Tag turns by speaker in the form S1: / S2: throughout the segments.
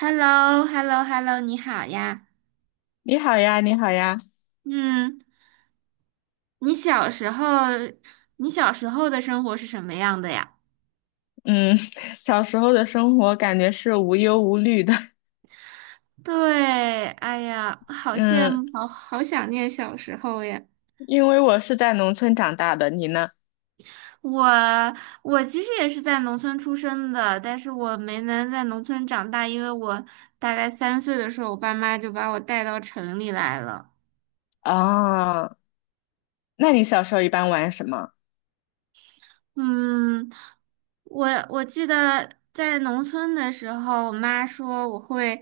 S1: h e l l o h e l l o h e l l o 你好呀。
S2: 你好呀，你好呀，
S1: 嗯，你小时候，你小时候的生活是什么样的呀？
S2: 嗯，小时候的生活感觉是无忧无虑的。
S1: 对，哎呀，好羡
S2: 嗯，
S1: 慕，好好想念小时候呀。
S2: 因为我是在农村长大的，你呢？
S1: 我我其实也是在农村出生的，但是我没能在农村长大，因为我大概三岁的时候，我爸妈就把我带到城里来了。
S2: 啊，那你小时候一般玩什么？
S1: 嗯，我记得在农村的时候，我妈说我会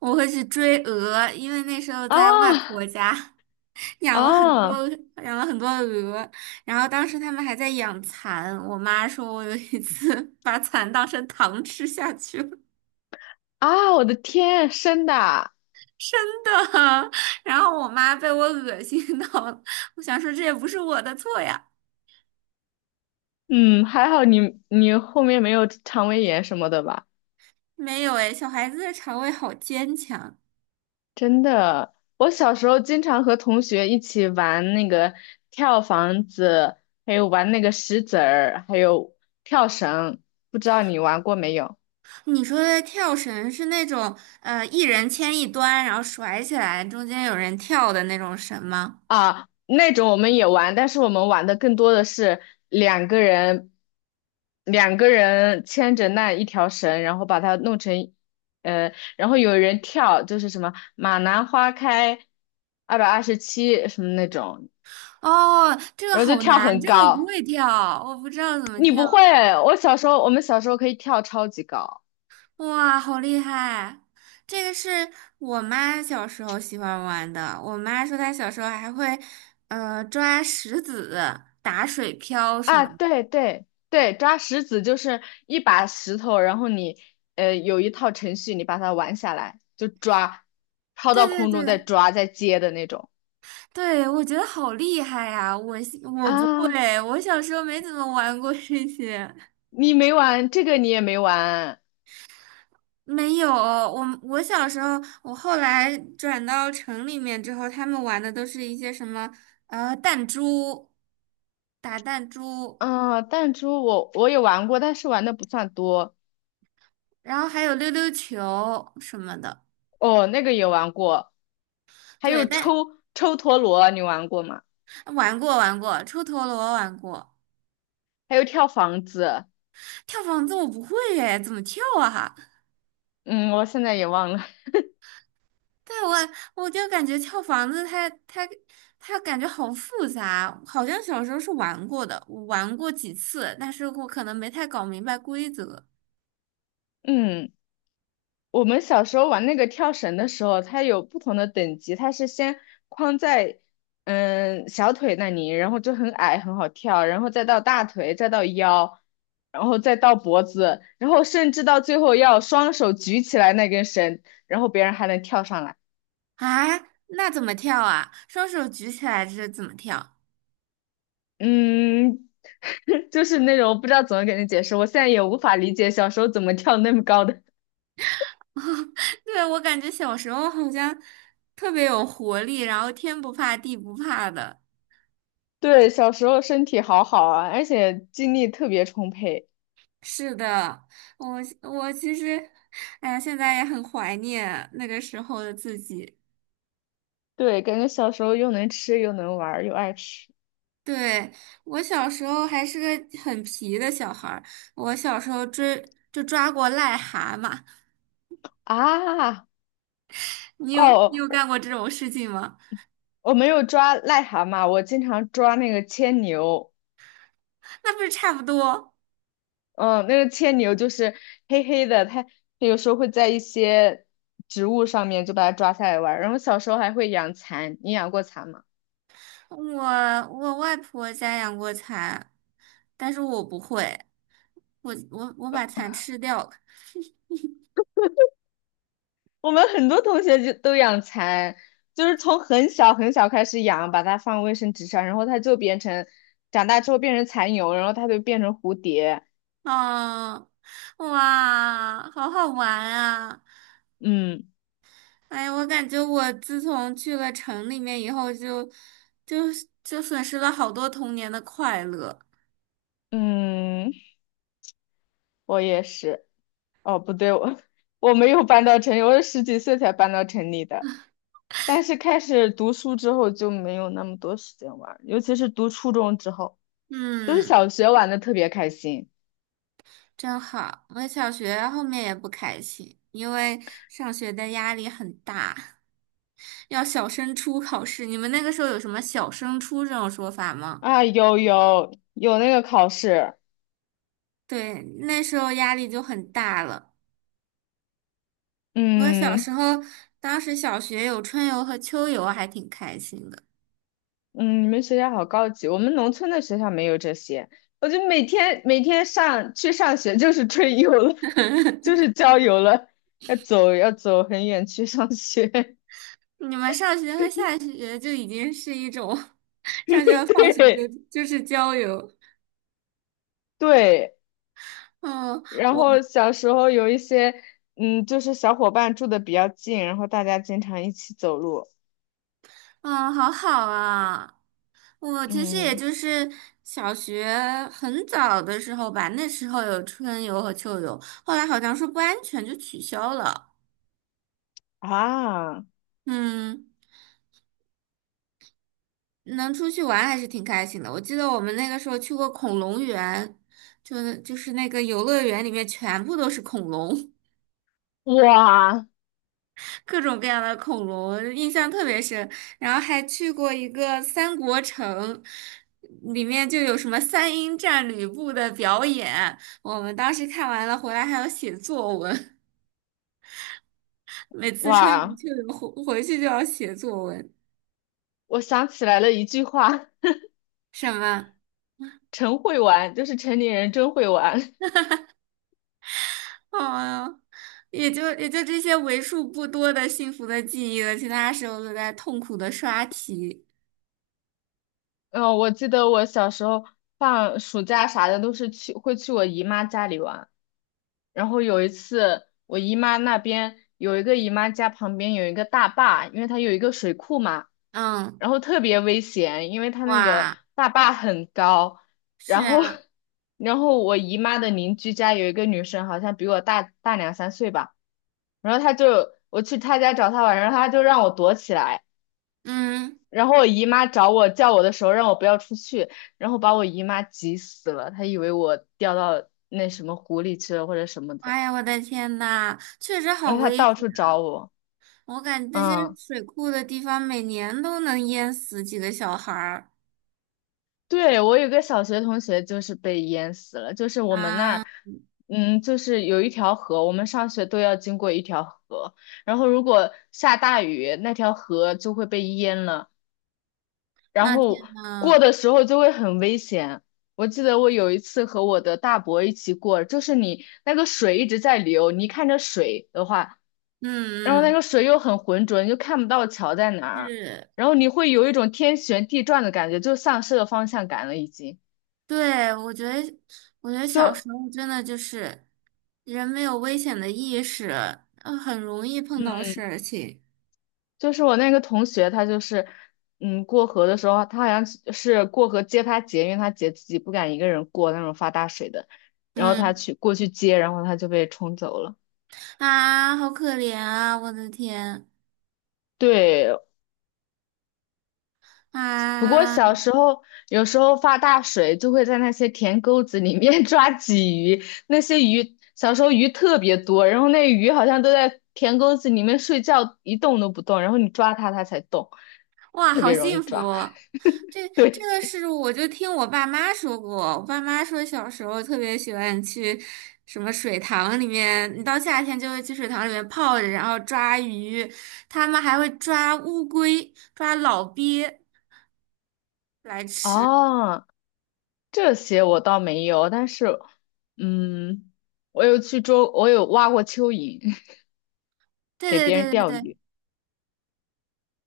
S1: 去追鹅，因为那时候在外
S2: 啊
S1: 婆家 养了很多
S2: 啊
S1: 鹅，然后当时他们还在养蚕，我妈说我有一次 把蚕当成糖吃下去了。
S2: 啊！我的天，真的啊。
S1: 真的，然后我妈被我恶心到了，我想说这也不是我的错呀，
S2: 嗯，还好你后面没有肠胃炎什么的吧？
S1: 没有哎，小孩子的肠胃好坚强。
S2: 真的，我小时候经常和同学一起玩那个跳房子，还有玩那个石子儿，还有跳绳，不知道你玩过没有？
S1: 你说的跳绳是那种一人牵一端，然后甩起来，中间有人跳的那种绳吗？
S2: 啊，那种我们也玩，但是我们玩的更多的是两个人，两个人牵着那一条绳，然后把它弄成，然后有人跳，就是什么马兰花开227什么那种。
S1: 哦，这个
S2: 然后就
S1: 好
S2: 跳
S1: 难，
S2: 很
S1: 这个我不
S2: 高。
S1: 会跳，我不知道怎么
S2: 你不会？
S1: 跳。
S2: 我小时候，我们小时候可以跳超级高。
S1: 哇，好厉害！这个是我妈小时候喜欢玩的。我妈说她小时候还会抓石子、打水漂什
S2: 啊，
S1: 么的。
S2: 对对对，抓石子就是一把石头，然后你有一套程序，你把它玩下来，就抓，抛
S1: 对
S2: 到
S1: 对
S2: 空中再
S1: 对
S2: 抓再接的那种。
S1: 对，我觉得好厉害呀！我不会，
S2: 啊。
S1: 我小时候没怎么玩过这些。
S2: 你没玩这个，你也没玩？
S1: 没有，我小时候，我后来转到城里面之后，他们玩的都是一些什么弹珠、打弹珠，
S2: 啊？弹珠我也玩过，但是玩的不算多。
S1: 然后还有溜溜球什么的。
S2: 哦，那个也玩过，还
S1: 对，
S2: 有抽
S1: 但
S2: 抽陀螺，你玩过吗？
S1: 玩过玩过，抽陀螺玩过，
S2: 还有跳房子。
S1: 跳房子我不会耶，怎么跳啊？
S2: 嗯，我现在也忘了。
S1: 但我我就感觉跳房子它感觉好复杂，好像小时候是玩过的，我玩过几次，但是我可能没太搞明白规则。
S2: 嗯。我们小时候玩那个跳绳的时候，它有不同的等级，它是先框在小腿那里，然后就很矮，很好跳，然后再到大腿，再到腰，然后再到脖子，然后甚至到最后要双手举起来那根绳，然后别人还能跳上来。
S1: 啊，那怎么跳啊？双手举起来这是怎么跳？
S2: 嗯，就是那种我不知道怎么给你解释，我现在也无法理解小时候怎么跳那么高的。
S1: 对，我感觉小时候好像特别有活力，然后天不怕地不怕的。
S2: 对，小时候身体好好啊，而且精力特别充沛。
S1: 是的，我我其实，哎呀，现在也很怀念那个时候的自己。
S2: 对，感觉小时候又能吃又能玩儿又爱吃。
S1: 对，我小时候还是个很皮的小孩儿，我小时候追就抓过癞蛤蟆。
S2: 啊！
S1: 你有
S2: 哦，
S1: 你有干过这种事情吗？
S2: 我没有抓癞蛤蟆，我经常抓那个牵牛。
S1: 那不是差不多。
S2: 嗯，那个牵牛就是黑黑的，它有时候会在一些植物上面就把它抓下来玩儿。然后小时候还会养蚕，你养过蚕吗？
S1: 我我外婆家养过蚕，但是我不会，我把蚕吃掉了。
S2: 我们很多同学就都养蚕，就是从很小很小开始养，把它放卫生纸上，然后它就变成长大之后变成蚕蛹，然后它就变成蝴蝶。
S1: 啊，哇，好好玩啊！
S2: 嗯。
S1: 哎呀，我感觉我自从去了城里面以后就，就损失了好多童年的快乐。
S2: 嗯。我也是。哦，不对，我 我没有搬到城里，我是十几岁才搬到城里的。但是开始读书之后就没有那么多时间玩儿，尤其是读初中之后，就是
S1: 嗯，
S2: 小学玩的特别开心。
S1: 真好。我小学后面也不开心，因为上学的压力很大，要小升初考试。你们那个时候有什么小升初这种说法吗？
S2: 啊，有有有那个考试。
S1: 对，那时候压力就很大了。我小时
S2: 嗯。
S1: 候，当时小学有春游和秋游，还挺开心的。
S2: 嗯，你们学校好高级，我们农村的学校没有这些，我就每天上去上学就是春游了，就是郊游了，要走很远去上学。
S1: 你们上学和下学就已经是一种，上学 和放学就
S2: 对。
S1: 就是郊游。
S2: 对。
S1: 嗯，
S2: 然
S1: 我
S2: 后小时候有一些，嗯，就是小伙伴住的比较近，然后大家经常一起走路。
S1: 嗯，好好啊。我其实也
S2: 嗯。
S1: 就是小学很早的时候吧，那时候有春游和秋游，后来好像说不安全就取消了。
S2: 啊。
S1: 嗯。能出去玩还是挺开心的。我记得我们那个时候去过恐龙园，就是那个游乐园里面全部都是恐龙，
S2: 哇。
S1: 各种各样的恐龙，印象特别深。然后还去过一个三国城，里面就有什么三英战吕布的表演，我们当时看完了回来还要写作文，每次春游
S2: 哇，
S1: 去了回去就要写作文，
S2: 我想起来了一句话。
S1: 什么？
S2: 真会玩，就是城里人真会玩。
S1: 啊呀，也就这些为数不多的幸福的记忆了，其他时候都在痛苦的刷题。
S2: 嗯，我记得我小时候放暑假啥的都是去会去我姨妈家里玩。然后有一次，我姨妈那边有一个姨妈家旁边有一个大坝，因为它有一个水库嘛，
S1: 嗯，
S2: 然后特别危险，因为它那个
S1: 哇，
S2: 大坝很高。然
S1: 是
S2: 后，
S1: 啊，
S2: 然后我姨妈的邻居家有一个女生，好像比我大两三岁吧，然后她就我去她家找她玩，然后她就让我躲起来。
S1: 嗯，
S2: 然后我姨妈找我叫我的时候，让我不要出去，然后把我姨妈急死了，她以为我掉到那什么湖里去了或者什么的。
S1: 哎呀，我的天呐，确实好
S2: 然后他
S1: 危
S2: 到
S1: 险！
S2: 处找我。
S1: 我感觉这些
S2: 嗯，
S1: 水库的地方每年都能淹死几个小孩儿
S2: 对，我有个小学同学就是被淹死了，就是我们那
S1: 啊。
S2: 儿。嗯，就是有一条河，我们上学都要经过一条河，然后如果下大雨，那条河就会被淹了，然
S1: 啊！天
S2: 后过
S1: 呐，
S2: 的时候就会很危险。我记得我有一次和我的大伯一起过，就是你那个水一直在流，你一看着水的话，然后
S1: 嗯
S2: 那个
S1: 嗯，
S2: 水又很浑浊，你就看不到桥在哪儿，
S1: 是。
S2: 然后你会有一种天旋地转的感觉，就丧失了方向感了，已经。
S1: 对，我觉得，我觉得小
S2: 就
S1: 时候真的就是人没有危险的意识，很容易碰到事情。
S2: 就是我那个同学，他就是，嗯，过河的时候，他好像是过河接他姐，因为他姐自己不敢一个人过那种发大水的，然后他
S1: 嗯，
S2: 去过去接，然后他就被冲走了。
S1: 啊，好可怜啊！我的天，
S2: 对，不过
S1: 啊，
S2: 小时候有时候发大水，就会在那些田沟子里面 抓鲫鱼，那些鱼小时候鱼特别多，然后那鱼好像都在田沟子里面睡觉，一动都不动，然后你抓它它才动，
S1: 哇，
S2: 特
S1: 好
S2: 别容易
S1: 幸福
S2: 抓。
S1: 哦。这
S2: 对。
S1: 个是我就听我爸妈说过，我爸妈说小时候特别喜欢去什么水塘里面，你到夏天就会去水塘里面泡着，然后抓鱼，他们还会抓乌龟、抓老鳖来吃。
S2: 哦，这些我倒没有，但是嗯，我有去捉，我有挖过蚯蚓。
S1: 对
S2: 给
S1: 对
S2: 别人
S1: 对对
S2: 钓
S1: 对，
S2: 鱼。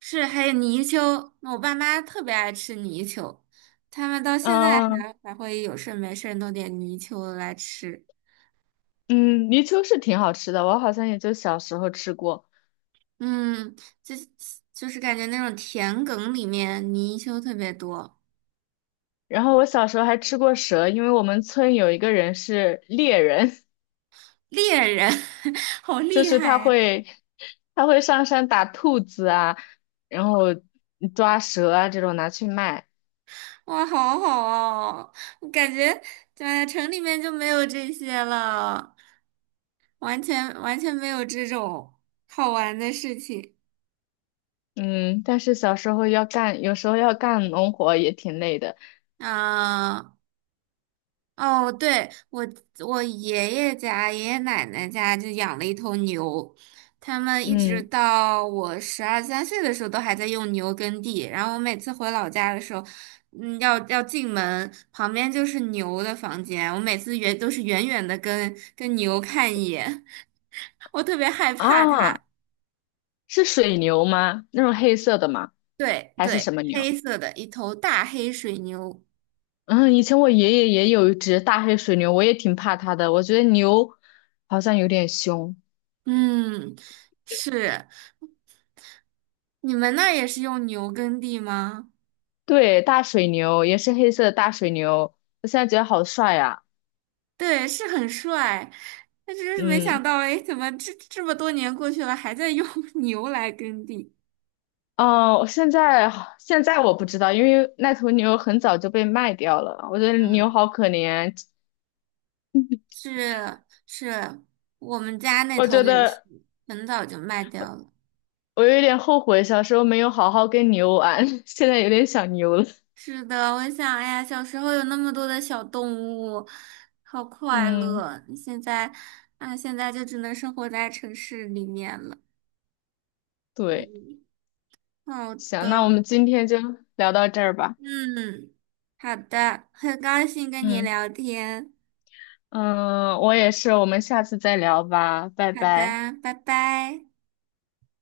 S1: 是，还有泥鳅，那我爸妈特别爱吃泥鳅，他们到现在
S2: 嗯。
S1: 还会有事儿没事儿弄点泥鳅来吃。
S2: 嗯，泥鳅是挺好吃的，我好像也就小时候吃过。
S1: 嗯，就是感觉那种田埂里面泥鳅特别多，
S2: 然后我小时候还吃过蛇，因为我们村有一个人是猎人。
S1: 猎人 好
S2: 就
S1: 厉
S2: 是
S1: 害
S2: 他
S1: 呀！
S2: 会他会上山打兔子啊，然后抓蛇啊这种拿去卖。
S1: 哇，好好哦，我感觉在城里面就没有这些了，完全没有这种好玩的事情
S2: 嗯，但是小时候要干，有时候要干农活也挺累的。
S1: 啊。哦，对，我我爷爷家、爷爷奶奶家就养了一头牛，他们一直
S2: 嗯。
S1: 到我12、13岁的时候都还在用牛耕地。然后我每次回老家的时候，嗯，要进门，旁边就是牛的房间，我每次远都是远远的跟牛看一眼，我特别害怕它。
S2: 啊，是水牛吗？那种黑色的吗？
S1: 对
S2: 还是
S1: 对，
S2: 什么牛？
S1: 黑色的一头大黑水牛，
S2: 嗯，以前我爷爷也有一只大黑水牛，我也挺怕它的。我觉得牛好像有点凶。
S1: 嗯，是，你们那儿也是用牛耕地吗？
S2: 对，大水牛也是黑色的大水牛，我现在觉得好帅呀、
S1: 对，是很帅，但真是没想
S2: 嗯。
S1: 到，哎，怎么这么多年过去了，还在用 牛来耕地？
S2: 哦，现在我不知道，因为那头牛很早就被卖掉了。我觉得牛
S1: 嗯，
S2: 好可怜。
S1: 是是，我们家那
S2: 我
S1: 头
S2: 觉
S1: 也是，
S2: 得
S1: 很早就卖掉了。
S2: 我有点后悔小时候没有好好跟牛玩。现在有点想牛了。
S1: 是的，我想，哎呀，小时候有那么多的小动物，好快
S2: 嗯，
S1: 乐。现在，啊，现在就只能生活在城市里面了。
S2: 对，
S1: 嗯，好
S2: 行，那我
S1: 的，
S2: 们今天就聊到这儿吧。
S1: 嗯，好的，很高兴跟你
S2: 嗯。
S1: 聊天。
S2: 嗯，我也是，我们下次再聊吧，拜
S1: 好
S2: 拜。
S1: 的，拜拜。